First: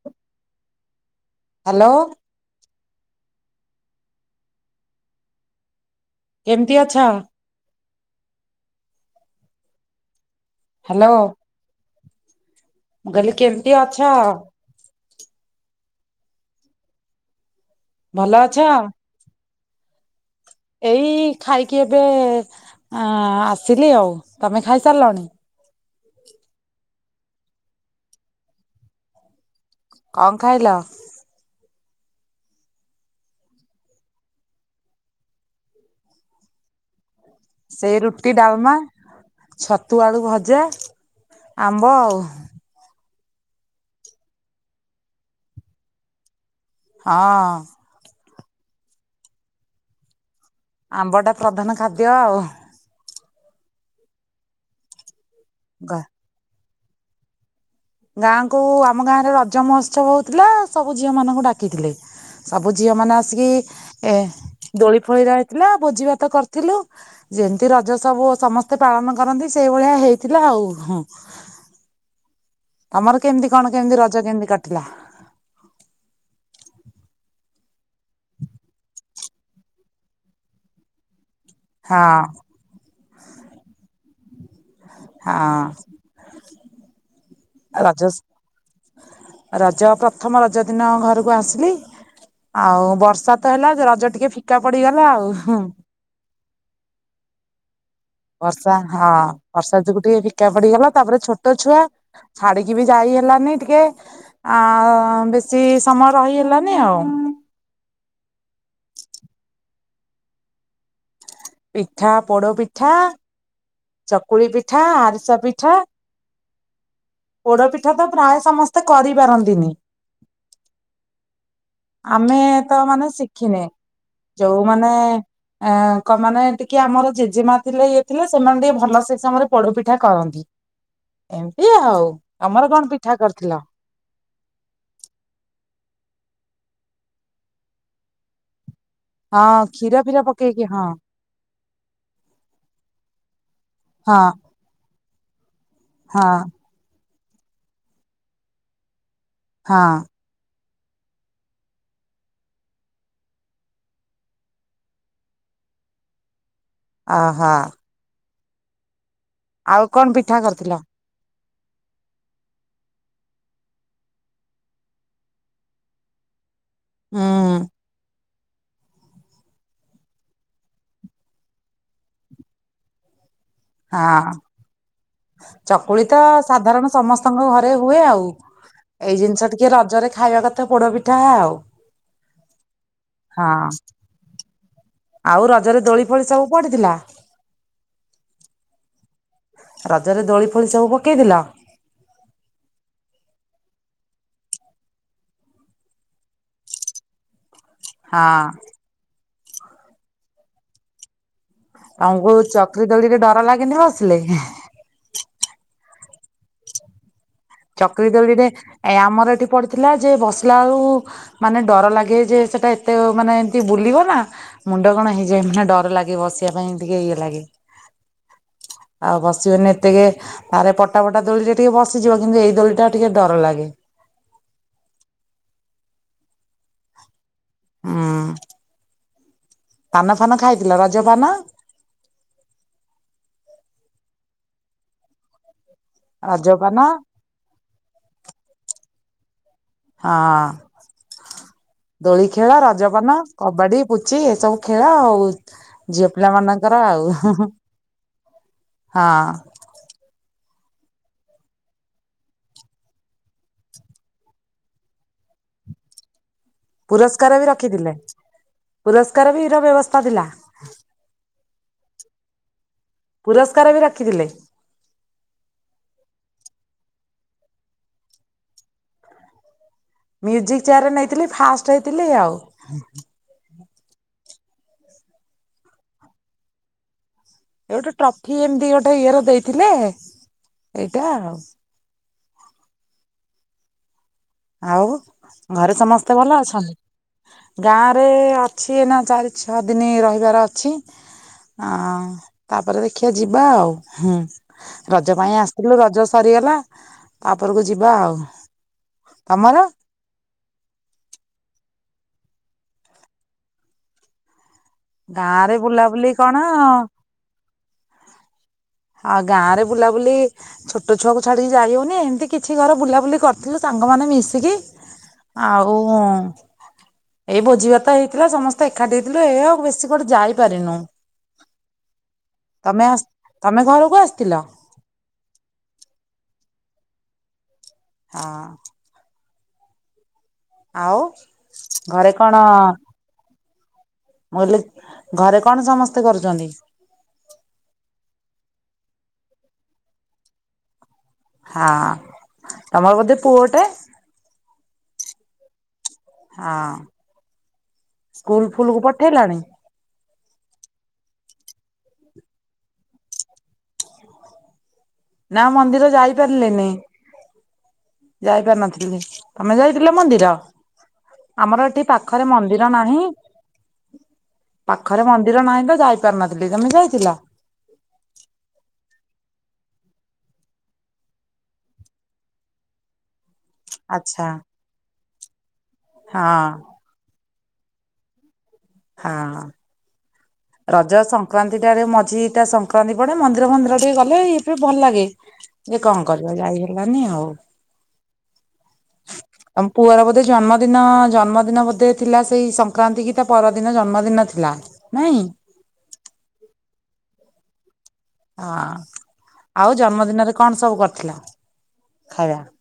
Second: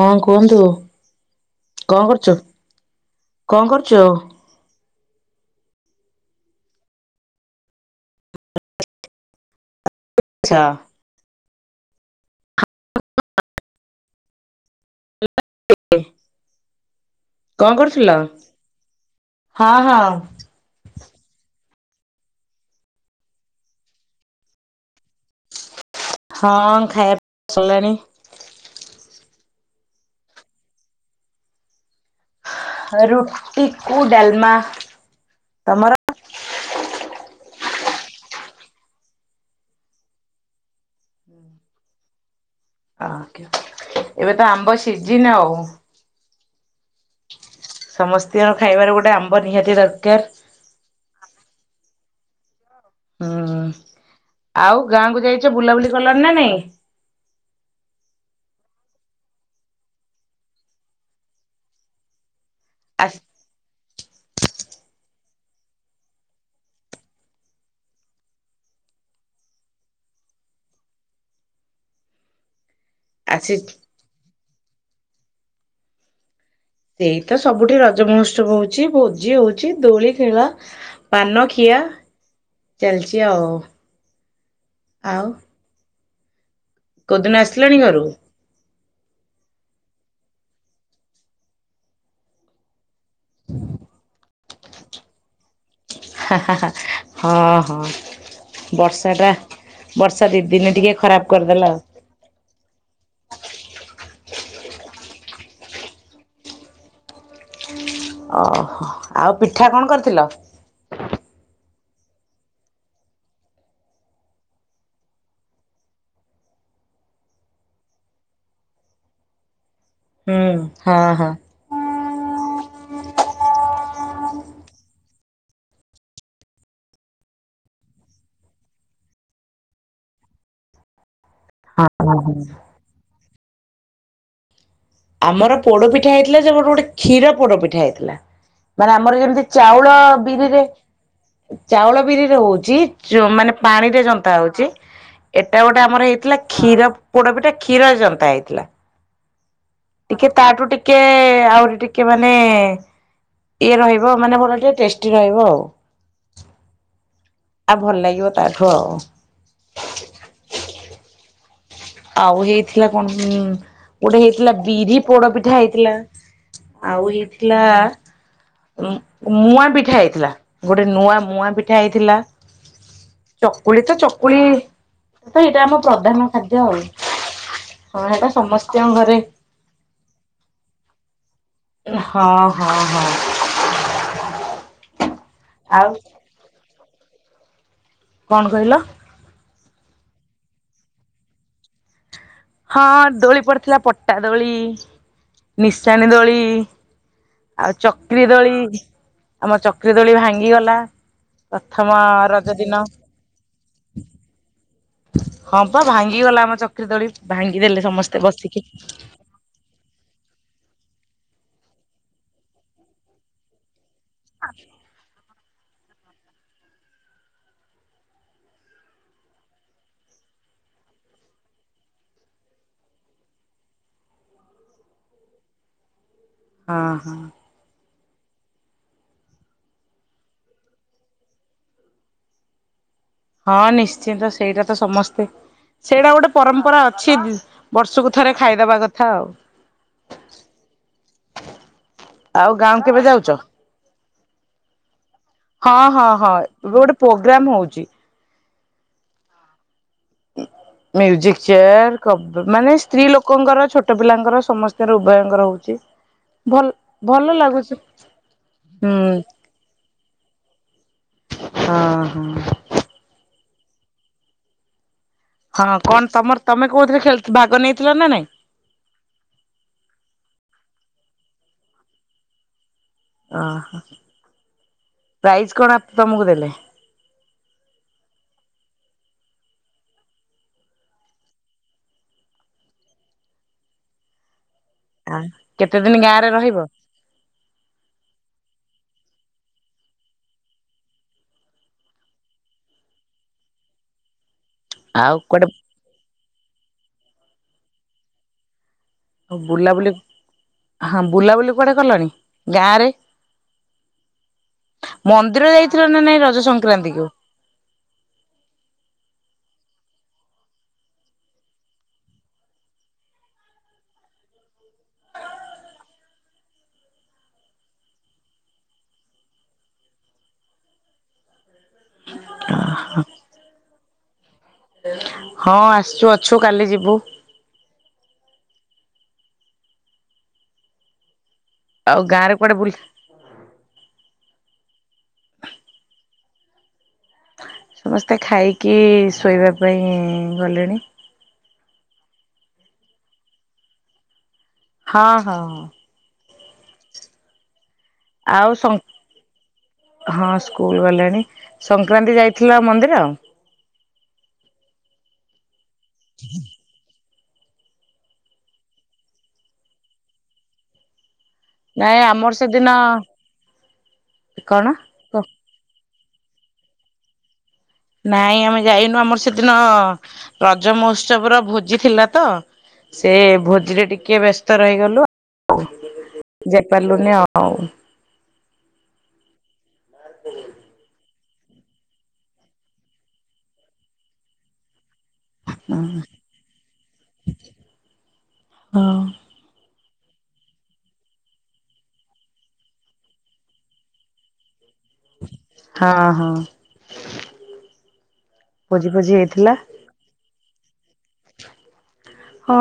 ହଁ କୁହନ୍ତୁ? ହ୍ୟାଲୋ କଣ କରୁଚୁ? କଣ କରୁଚୁ? କେମତି ଅଛ? ଆଛା। ହାଲୋ ମୁ କହିଲି କେମିତି ଅଛ? [unintelligible] କଣ କରୁ ଭଲ ଅଛ। ହଁ ଏଇ ଖାଇକି ଏବେ ଆଁ ଆସିଲି ଆଉ, ତମେ ଖାଇସାରିଲଣି। ହଁ ଖାଇବା ସରିଲାଣି। କଣ ଖାଇଲ? ରୁଟି କୁ ଡାଲମା ତମର ସେଇ ରୁଟି, ଡାଲମା, ଛତୁ, ଆଳୁ ଭଜା, ଆମ୍ବ ଆଉ। ଏବେ ତ ଆମ୍ବ ସିଜିନ ଆଉ। ହଁ। ସମସ୍ତିଙ୍କ ଖାଇବାରେ ଗୋଟେ ଆମ୍ବ ନିହାତି ଦରକାର। ଆମ୍ବ ଟା ପ୍ରଧାନ ଖାଦ୍ୟ ଆଉ। ହୁଁ, ଆଉ ଗାଁ କୁ ଯାଇଛ ବୁଲାବୁଲି କଲଣି ନା ନାଇଁ। ଗାଁକୁ ଆମ ଗାଁ ରେ ରଜ ମହୋତ୍ସବ ହଉଥିଲା ସବୁ ଝିଅ ମାନଙ୍କୁ ଡାକିଥିଲେ। ସବୁ ଝିଅ ମାନେ ଆସି ଆସିକି ଏ ଦୋଳି ଫୋଳି ରହିଥିଲା ଭୋଜି ଭାତ କରିଥିଲୁ। ଯେମିତି ରଜ ସବୁ ସମସ୍ତେ ପାଳନ କରନ୍ତି ସେଇ ଭଳିଆ ହେଇଥିଲା ଆଉ ହଁ ତମର କେମିତି ଆସି କଣ କେମିତି ରଜ କେମିତି କଟିଲା? ସେଇ ତ ସବୁଠି ରଜ ମହୋତ୍ସବ ହଉଚି, ଭୋଜି ହଉଚି, ଦୋଳି ଖେଳା। ପାନ ଖିଆ ହଁ ଚାଲିଚି ଆଉ। ଆଉ ହଁ। କୋଉଦିନ ଆସିଲାଣି ଆଉ ଘରୁ? ରଜସ୍ ରଜ, ପ୍ରଥମ ରଜ ଦିନ ଘରକୁ ଆସିଲି ଆଉ ବ ବର୍ଷା ତ ହେଲା ରଜ ଟିକେ ଫିକା ପଡିଗଲା ଆଉ ହଁ ହଁ, ହଁ। ବର୍ଷା ହଁ ବର୍ଷା ଯୋଗୁ ଟିକେ ଦି ଫିକା ଦିନେ ଟିକେ ପଡିଗଲା ତାପରେ ଖରାପ ଛୋଟ କରିଦେଲା ଆଉ। ଛୁଆ ଛାଡିକି ବି ଯାଇ ହେଲାନି ଟିକେ ଆ ବେଶୀ ସମୟ ରହିହେଲାନି ଆଉ। ଓହୋ ଆଉ ପିଠା କଣ କରିଥିଲ? ପିଠା ପୋଡ ପିଠା। ଚକୁଳି ପିଠା, ଆରିସା ପିଠା। ପୋଡ ପିଠା ତ ପ୍ରାୟ ସମସ୍ତେ କରିପାରନ୍ତିନି। ହୁଁ ହଁ ହଁ। ଆମେ ତ ମାନେ ଶିଖିନେ ଯଉମାନେ ଅ କ ମାନେ ଟିକେ ଆମର ଜେଜେମା ଥିଲେ ଇଏ ଥିଲେ ସେମାନେ ଟିକେ ଭଲ ସେ ସମୟରେ ପୋଡପିଠା କରନ୍ତି। ଏମିତି ହଁ ଆଉ। ହଁ। ତମର କଣ ପିଠା କରିଥିଲ? ଆମର ପୋଡପିଠା ହେଇଥିଲା ଯେ ଗୋଟେ ଗୋଟେ କ୍ଷୀର ପୋଡପିଠା ହେଇଥିଲା। ମାନେ ଆମର ଯେମିତି ହଁ ଚାଉଳ କ୍ଷୀର ଫିର ପକେଇକି ବିରିରେ ହଁ ଚାଉଳ ବିରିରେ ହଉଛି ଚ୍ ମାନେ ପାଣି ରେ ହଁ ଯନ୍ତା ହଉଚି। ଏଟା ଗୋଟେ ଆମର ହଁ ହେଇଥିଲା କ୍ଷୀର ପୋଡପିଠା କ୍ଷୀରରେ ଯନ୍ତା ହେଇଥିଲା। ହଁ। ଟିକେ ତାଠୁ ଟିକେ ଆହୁରି ଟିକେ ମାନେ ଇଏ ରହିବ ମାନେ ଭଲ ଟିକେ ଟେଷ୍ଟି ରହିବ ଆଉ। ଅହ। ଭଲ୍ ଲାଗିବ ତାଠୁ ଆଉ। ଆଉ କଣ ପିଠା କରିଥିଲ? ଆଉ ହେଇଥିଲା କଣ ଉଁ ଗୋଟେ ହେଇଥିଲା ବିରି ପୋଡ଼ପିଠା ହେଇଥିଲା। ଆଉ ହୁଁ। ହେଇଥିଲା ଉଁ ମୁଆଁ ପିଠା ହେଇଥିଲା ଗୋଟେ ନୂଆ ମୁଆଁ ପିଠା ହେଇଥିଲା। ଚକୁଳି ତ ହଁ ଚକୁଳି ତ ଏଇଟା ଆମ ଚକୁଳି ତ ପ୍ରଧାନ ଖା ସାଧାରଣ ସମସ୍ତଙ୍କ ଘରେ ହୁଏ ଆଉ ସମସ୍ତଙ୍କ ଏଇ ଘରେ ଜିନିଷ ଟିକେ ରଜରେ ଖାଇବା କ ଥ ପୋଡ଼ପିଠା ଆଉ। ହଁ ହଁ ହଁ। ହଁ। ଆଉ ରଜରେ ଦୋଳି ଫୋଳି ସବୁ ପଡ଼ିଥିଲା? କଣ କହିଲ? ରଜରେ ଦୋଳି ଫୋଳି ସବୁ ପକେଇଥିଲ? ହଁ ଦୋଳି ପଡ଼ିଥିଲା ପଟା ଦୋଳି, ନିଶାଣି ଦୋଳି। ଆଉ ଚକ୍ରି ହଁ ଦୋଳି ଆମ ଚକ୍ରି ଦୋଳି ଭାଙ୍ଗିଗଲା। ପ୍ରଥମ ଆଉ ଓ ରଜ ଦିନ ଚକ୍ରି ଦୋଳିରେ ଡର ଲାଗେନି ବସିଲେ? ହଁ ପା ଭାଙ୍ଗି ଗଲା ଆମ ଚକ୍ରୀ ଦୋଳି ଭାଙ୍ଗିଦେଲେ ସମସ୍ତେ ବସିକି। ପଡ଼ିଥିଲା ଯେ ବସିଲା ଅଳୁ ମାନେ ଡର ଲାଗେ ଯେ ସେଟା ଏତେ ମାନେ ଏମତି ବୁଲିବ। ନାଁ ମୁଣ୍ଡ କଣ ହେଇଯାଏ ମାନେ ଡର ଲାଗେ ବସିବା ପାଇଁ ଟିକେ ଇଏ ଲାଗେ। ଆଉ ବସିବନି ଏତକେ ତାରେ ପଟା ଫଟା ଦୋଳିରେ ଟିକେ ବସିଯିବ। କିନ୍ତୁ ଏଇ ଦୋଳିଟା ଟିକେ ଡର ଲାଗେ। ଅଁ ହଁ। ହୁଁ ପାନ ଫାନ ଖାଇଥିଲ ରଜ ପାନ? ହଁ ନିଶ୍ଚିନ୍ତ ସେଇଟା ତ ସମସ୍ତେ ସେଇଟା ଗୋଟେ ରଜପାନ ପରମ୍ପରା ଅଛି ଦି ବର୍ଷୁକୁ ଥରେ ଖାଇଦବା କଥା ଆଉ। ହଁ ଦୋଳି ଆଉ ଖେଳ ଗାଁ କେବେ ରଜପର୍ବ ଯାଉଛ? କବାଡି଼। ପୁଚି ଏ ସବୁ ଖେଳ ଆଉ ହଁ ହଁ ଝିଅ ହଁ ଏବେ ପିଲାମାନଙ୍କର ଗୋଟେ ପ୍ରୋଗ୍ରାମ ଆଉ। ହଉଛି ହଁ। ମ୍ୟୁଜିକ୍ ଚିୟାର୍ କବ୍ ମାନେ ସ୍ତ୍ରୀ ଲୋକଙ୍କର ଛୋଟ ପିଲାଙ୍କର ସମସ୍ତିଙ୍କର ଉଭୟଙ୍କର ହଉଚି। ପୁରସ୍କାର ବି ରଖିଥିଲେ ହୁଁ ପୁରସ୍କାର ବି ର ବ୍ୟବସ୍ଥା ଥିଲା? ହଁ ହଁ? ପୁରସ୍କାର ବି ରଖିଥିଲେ। ହଁ କଣ ତମର ତମେ କୋଉଥିରେ ଖେଳଥ୍ ଭାଗ ନେଇଥିଲ ନାଁ ନାଇଁ? ମ୍ୟୁଜିକ୍ ଚେୟାର୍ ରେ ନେଇଥିଲି ଫାଷ୍ଟ ହେଇଥିଲି ଆଉ। ଓହୋ ପ୍ରାଇଜ କଣ ଆ ତମୁକୁ ଦେଲେ? ଏ ଗୋଟେ ଟ୍ରଫି ଏମତି ଗୋଟେ ଇଏର ଦେଇଥିଲେ ଏଇଟା ଆଉ। ଆଉ ଆ ଘରେ କେତେ ଦିନ ସମସ୍ତେ ଗାଁ ରେ ଭଲ ରହିବ? ଅଛନ୍ତି? ଗାଁରେ ଅଛି ଏନା ଚାରି ଛଅ ଦିନି ରହିବାର ଅଛି। ଅଁ ତାପରେ ଦେଖିଆ ଯିବା ଆଉ ହୁଁ? ଆଉ ରଜ ପାଇଁ କୁଆଡେ ଆସିଥିଲୁ ରଜ ସରିଗଲା ତାପରକୁ ଯିବା ଆଉ। ଉ ତମର ବୁଲାବୁଲି ହଁ ବୁଲାବୁଲି କୁଆଡ଼େ କଲଣି ଗାଁରେ? ଗାଁ ମନ୍ଦିର ରେ ଯାଇଥିଲ ନାଁ ବୁଲାବୁଲି ନାଇଁ କଣ ରଜ ସଂକ୍ରାନ୍ତିକୁ? ଆଉ ଗାଁ ରେ ବୁଲାବୁଲି ଛୋଟ ଛୁଆକୁ ଛାଡ଼ିକି ଯାଇହଉନି, ଏମିତି କିଛି ଘର ବୁଲାବୁଲି କରିଥିଲୁ ସାଙ୍ଗମାନେ ମିଶିକି ଆଉ ଏଇ ଭୋଜି ଭାତ ହେଇଥିଲା, ସମସ୍ତେ ଏକାଠି ହେଇଥିଲୁ, ଏଇଆ ଆଉ, ବେଶୀ କୁଆଡେ ଯାଇପାରିନୁ। ତମେ ଆ, ତମେ ଘରକୁ ଆସିଥିଲ? ହଁ, ଆସିଚୁ ଅଛୁ, କାଲି ଯିବୁ। ଆ ଆଉ ଆଉ ଘରେ ଗାଁ ରେ କଣ କୁଆଡେ ବୁଲି ମୁଁ କହିଲି ଘରେ କଣ ସମସ୍ତେ କରୁଚନ୍ତି? ସମସ୍ତେ ଖାଇକି ଶୋଇବା ପାଇଁ ଗଲେଣି। ହଁ, ତମର ବୋଧେ ପୁଅଟେ? ହଁ ହଁ ହଁ? ହଁ, ଆଉ ସ୍କୁଲ ସଂ ଫୁଲ କୁ ପଠେଇଲଣି? ହଁ ସ୍କୁଲ ଗଲେଣି, ସଂକ୍ରାନ୍ତି ଯାଇଥିଲ ଆ ମନ୍ଦିର? ନା ମନ୍ଦିର ଯାଇପାରିଲିନି। ଯାଇପାରିନଥିଲି, ତମେ ଯାଇଥିଲ ମନ୍ଦିର? ଆମର ଏଠି ନାଇଁ ପାଖରେ ଆମର ସେଦିନ ମନ୍ଦିର ନାହିଁ, କଣ? ପାଖ ପାଖ ରେ ମନ୍ଦିର ନାହିଁ ତ, ଯାଇପାରିନଥିଲି, ତମେ ଯାଇଥିଲ? ନାଇଁ ଆମେ ଯାଇନୁ, ଆମର ସେଦିନ, ରଜ ମହୋତ୍ସବ ର ଭୋଜି ଥିଲା ତ ସେ ଭୋଜିରେ ଟିକେ ଆଚ୍ଛା ବ୍ୟସ୍ତ ରହିଗଲୁ ଆଉ, ହଁ ପାରିଲୁନି ଆଉ। ହଁ ହୁଁ? ରଜ ସଂକ୍ରାନ୍ତି ଟାଡେ ମଝି ଟା ସଂକ୍ରାନ୍ତି ପଡେ, ମନ୍ଦିର ମନ୍ଦିର ଟିକେ ଗଲେ, ଇଏଫିଏ ଭଲ ଲାଗେ। ଇଏ କଣ କରିବ, ଯାଇ ହେଲାନି ଆଉ। ହଁ। ତମ ପୁଅର ବୋଧେ ଜନ୍ମଦିନ, ଜନ୍ମଦିନ ବୋଧେ ଥିଲା ସେଇ ସଂକ୍ରାନ୍ତି କି, ତା ପରଦିନ ଜନ୍ମଦିନ ଥିଲା। ନାଇଁ ହଁ ହଁ? ହଁ ଭୋଜି ଫୋଜି ହେଇଥିଲା ଆଉ ଜନ୍ମଦିନରେ କଣ ସବୁ କରିଥିଲ, ଖାଇବା? ହଁ,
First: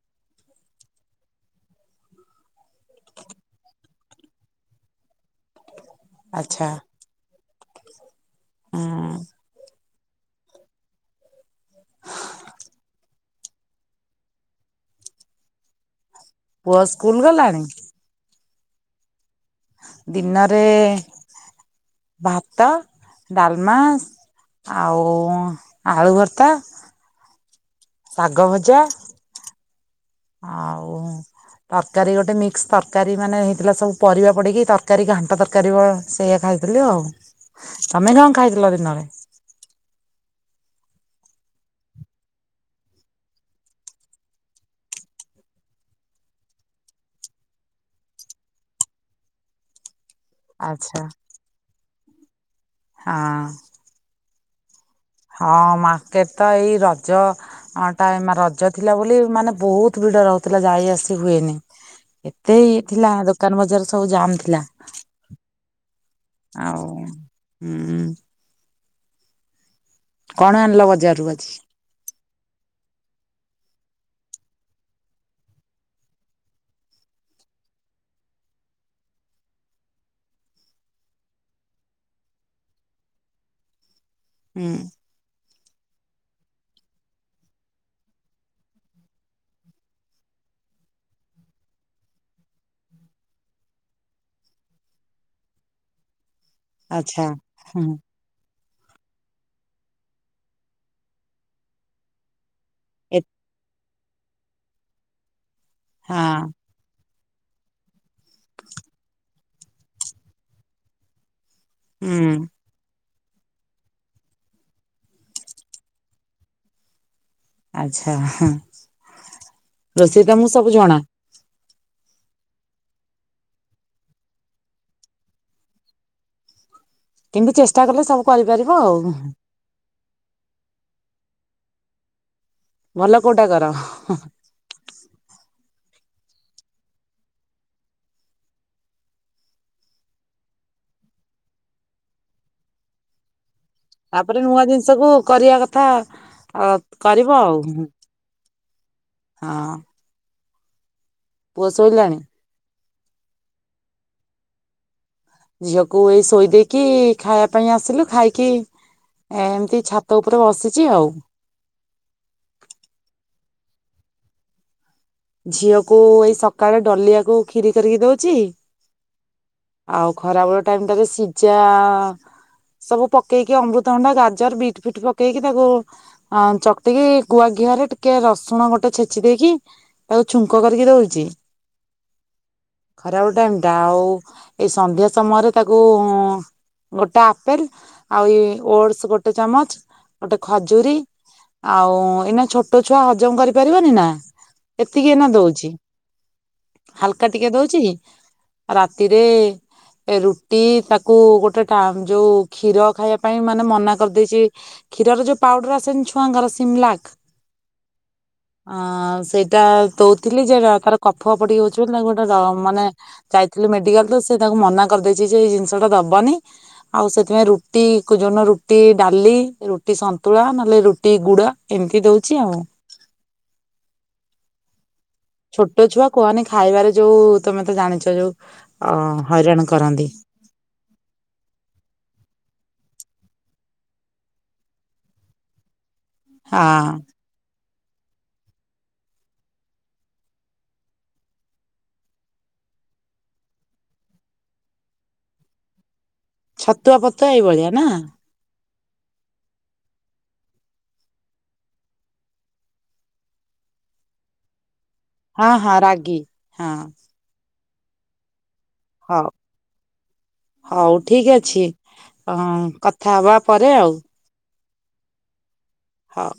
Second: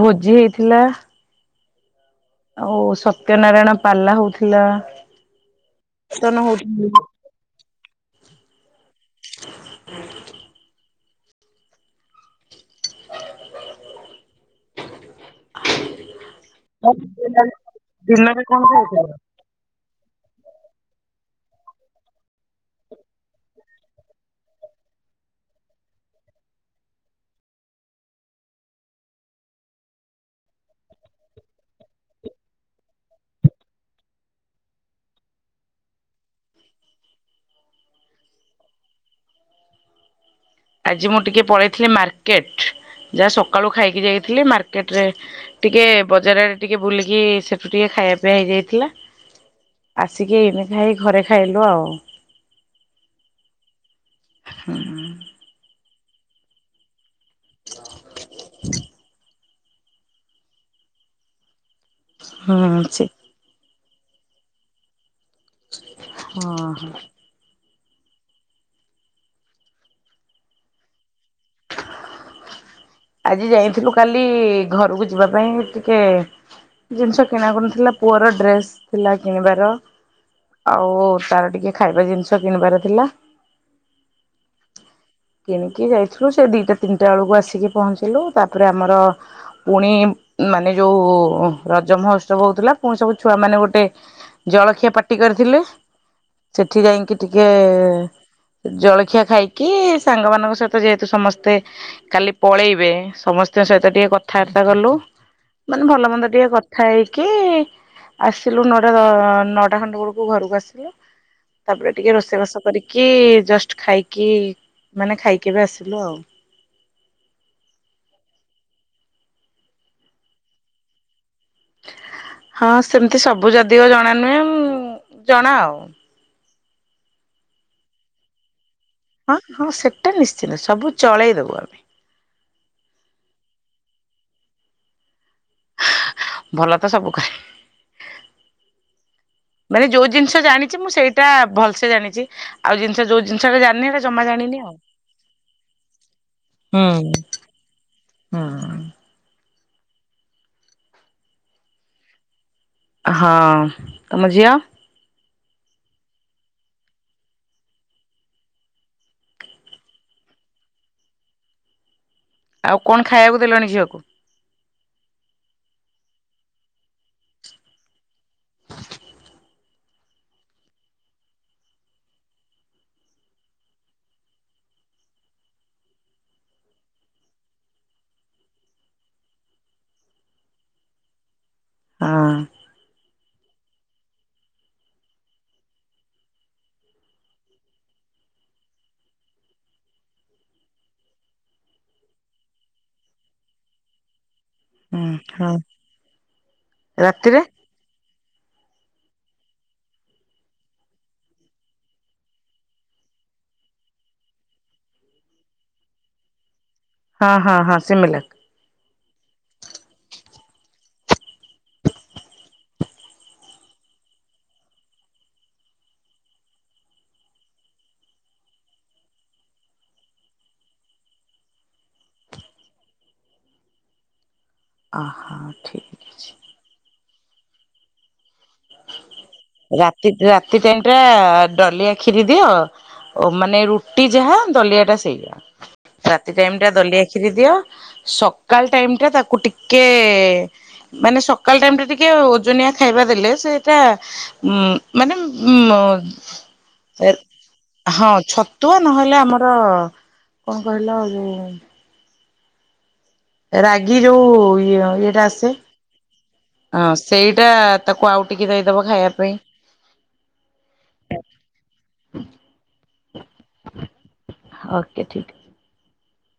ଭୋଜି ହେଇଥିଲା। ଆଉ ସତ୍ୟ ନାରାୟଣ ପାଲା ହଉଥିଲା, କୀର୍ତ୍ତନ ଆଚ୍ଛା ହଉଥି ହଁ ଅଁ? ପୁଅ ହଉ ସ୍କୁଲ ଦିନରେ, ଗଲାଣି ଦିନରେ କଣ ଖାଇଥିଲେ? ଦିନରେ ଭାତ, ଡାଲମା ଆଉ ଆଳୁ ଭର୍ତା ଶାଗ ଭଜା, ଆଉ ତରକାରୀ ଗୋଟେ ମିକ୍ସ ତରକାରୀ ମାନେ ହେଇଥିଲା, ସବୁ ପରିବା ପଡ଼ିକି ତରକାରୀ ଘାଣ୍ଟ ତରକାରୀ ଭ ସେଇଆ ଖାଇଥିଲି ଆଉ, ତମେ କଣ ଖାଇଥିଲ ଦିନରେ? ଆଜି ମୁଁ ଟିକିଏ ପଳେଇଥିଲି ମାର୍କେଟ, ଯାହା ସକାଳୁ ଖାଇକି ଯାଇଥିଲି, ମାର୍କେଟରେ ଟିକେ ବଜାର ଆଡେ ଟିକେ ବୁଲିକି, ସେଠୁ ଟିକେ ଖାଇବା ପିଇବା ହେଇଯାଇଥିଲା। ଆସିକି ଏଇନିକା ହେଇ ଆଚ୍ଛା ଘରେ ଖାଇଲୁ ଆଉ। ହଁ ହୁଁ ହଁ, ମାକେଟ ତ ଏଇ ର ରଜ, ଅଁ ଟାଇମ୍, ରଜ ଥିଲା ବୋଲି ମାନେ ବହୁତ ଭିଡ଼ ରହୁଥିଲା ଯାଇ ଆସି ହୁଏନି। ଏତେ ଇଏ ହୁଁ ସେ ଥିଲା, ଦୋକାନ ବଜାର ସବୁ ଜାମ ଥିଲା। ହଁ ଆଉ, ହୁଁ। କଣ ଆଣିଲ ବଜାରରୁ ଆଜି? ଆଜି ଯାଇଥିଲୁ କାଲି ଘରକୁ ଯିବା ପାଇଁ ଟିକେ ଜିନିଷ କିଣାକୁଣି ଥିଲା, ପୁଅର ଡ୍ରେସ ଥିଲା କିଣିବାର। ଆଉ ତାର ଟିକେ ଖାଇବା ଜିନିଷ କିଣିବାର ଥିଲା। ହୁଁ। କିଣିକି ଯାଇଥିଲୁ ସେ ଦିଟା ତିନିଟା ବେଳକୁ ଆସିକି ପହଞ୍ଚିଲୁ, ତାପରେ ଆମର ପୁଣି ମାନେ ଯୋଉ ରଜ ମହୋତ୍ସବ ହଉଥିଲା, ପୁଣି ସବୁ ଛୁଆ ମାନେ ଗୋଟେ ଜଳଖିଆ ପାଟି କରିଥିଲେ, ସେଠି ଯାଇଁକି ଆଚ୍ଛା ଟିକେ ହୁଁ। ଜଳଖିଆ ଖାଇକି ସାଙ୍ଗମାନଙ୍କ ସହିତ ଯେହେତୁ ସମସ୍ତେ କାଲି ପଳେଇବେ ଏ ସମସ୍ତଙ୍କ ସହିତ ଟିକେ କଥାବାର୍ତ୍ତା କଲୁ, ମାନେ ଭଲ ହଁ ମନ୍ଦ ଟିକେ କ ଥା ହେଇକି ଆସିଲୁ ନଅଟା ଦ ନଅଟା ଖଣ୍ଡେ ବେଳକୁ ଘରକୁ ଆସିଲୁ। ତାପରେ ଟିକେ ହୁଁ ରୋଷେଇ ବାଷ କରିକି ଜଷ୍ଟ ଖାଇକି ମାନେ ଖାଇକି ଏବେ ଆସିଲୁ ଆଉ। ଆଚ୍ଛା ହଁ, ରୋଷେଇ ତମକୁ ସବୁ ଜଣା? ହଁ, ସେମିତି ସବୁ ଯାଦିଓ ଜଣା ନୁହେଁ, ଉଁ ଜଣା ଆଉ। କିନ୍ତୁ ଚେଷ୍ଟା କଲେ ସବୁ କରିପାରିବ ଆଉ। ହଁ ହଁ, ସେଟା ନିଶ୍ଚିନ୍ତ ସବୁ ଚଳେଇଦବୁ ଆମେ। ଭଲ କୋଉଟା କର? ଭଲ ତ ସବୁ କରେ। ମାନେ ଯୋଉ ଜିନିଷ ଜାଣିଛି ମୁଁ ସେଇଟା ଭଲ ସେ ଜାଣିଛି, ଆଉ ଜିନିଷ ଯୋଉ ଜିନିଷ ଟା ଜାଣିନି ହେଟା ତାପରେ ନୂଆ ଜିନିଷ କୁ କରିବା କଥା ଆଉ ହୁଁ କରିବ ଆଉ ହୁଁ, ହୁଁ। ହୁଁ। ହଁ। ପୁଅ ଶୋଇଲାଣି? ହଁ, ତମ ଝିଅ? ଝିଅକୁ ଏଇ ଶୋଇ ଦେଇକି ଖାଇବା ପାଇଁ ଆସିଲୁ, ଖାଇକି ଏ ଏମିତି ଛାତ ଉପରେ ବସିଛି ଆଉ। ଆଉ କଣ ଖାଇବାକୁ ଦେଲଣି ଝିଅକୁ? ଝିଅକୁ ଏଇ ସକାଳେ ଡଲିଆକୁ ଖିରି କରିକି ଦଉଛି। ଆଉ ଖରାବେଳ ଟାଇମ୍ ଟା ରେ ସିଝା ସବୁ ପକେଇକି ଅମୃତଭଣ୍ଡା, ଗାଜର, ବିଟ୍ ଫିଟ୍ ପକେଇକି ତାକୁ ହଁ, ଚକଟିକି ଗୁଆ ଘିଅରେ ଟିକିଏ ରସୁଣ ଗୋଟେ ଛେଚି ଦେଇକି ତାକୁ ଛୁଙ୍କ କରିକି ଦଉଛି। ଆଁ ଖରା ବେଳ ଟାଇମ୍ ଟା ଆଉ ଏଇ ସନ୍ଧ୍ୟା ସମୟରେ ତାକୁ ଉଁ ଗୋଟେ ଆପେଲ୍ ଆଉ ଇଏ ଓଟସ୍ ଗୋଟେ ଚାମଚ ଗୋଟେ ଖଜୁରୀ ଆଉ ଏଇନା ଛୋଟ ଛୁଆ ହଜମ କରିପାରିବନି ନା ହୁଁ ଏତିକି ଏଇନା ହଁ ଦଉଛି, ହାଲକା ରାତିରେ ଟିକେ ଦଉଛି। ଆଉ ରାତିରେ ଏ ରୁଟି ତାକୁ ଗୋଟେ ଟାମ୍ ଯୋଉ କ୍ଷୀର ଖାଇବା ପାଇଁ ମାନେ ମନା କରିଦେଇଛି। କ୍ଷୀର ରେ ଯୋଉ ପାଉଡର ଆସେନି ଛୁଆଙ୍କର ସିମଲାକ୍ ହଁ, ହଁ, ହଁ ସିମିଲକ୍। ଅଁ ସେଇଟା ଦଉଥିଲି ଯେ ଏରା ତାର କଫ ପଡ଼ି ହଉଛି ବୋଲି ତା ଗୋଟେ ର ମାନେ ଯାଇଥିଲୁ ମେଡିକାଲ ତ ସେ ତାଙ୍କୁ ମନା କରିଦେଇଛି, ଯେ ଏ ଜିନିଷଟା ଦବନି। ଆଉ ସେଥିପାଇଁ ରୁଟି କୁ ଯୋଉଦିନ ରୁଟି ଡାଲି, ରୁଟି ସନ୍ତୁଳା, ନହେଲେ ରୁଟି ଗୁଡ ଏମିତି ଦୋଉଚି ଆଉ। [inaudible] ଛୋଟ ଛୁଆ କୁହନି ଖାଇବାରେ ଯୋଉ ତମେ ତ ଜାଣିଛ ଯୋଉ ଅ ହଇରାଣ କରନ୍ତି। ରାତି ଟା ରାତି ଟାଇମ୍ ଟା ଡଲିଆ କ୍ଷୀରି ଦିଅ। ଓ ମାନେ ରୁଟି ଯାହା ଦଲିଆଟା ସେଇଆ ରାତି ଟାଇମ ଟା ହଁ ଦଲିଆ ଖି କ୍ଷୀରି ଦିଅ ସକାଳ ଟାଇମଟା ତାକୁ ଟିକେ ମାନେ ସକାଳ ଟାଇମଟା ଟିକେ ଓଜନିଆ ଖାଇବା ଦେଲେ ସେ [unintelligible] ଛତୁଆ ପତୁଆ ଏଇଭଳିଆ ନା ହଁ ଛତ୍ ତୁ ନହେଲେ ଆମର କଣ କହିଲ ଯୋଉ ରାଗି ଯୋଉ ଇଏ ଅ ଇଏଟା ହଁ ଆସେ ହଁ ରାଗି ହଁ ହ ସେଇଟା ତାକୁ ଆଉ ଟିକେ ଦେଇଦବ ଖାଇବା ହଉ ପାଇଁ। ହଉ ଠିକ ଅଛି ହଁ ଅ କଥା ହବା ପରେ ଆଉ। ଓକେ ଠିକ୍ ଅ ହଁ।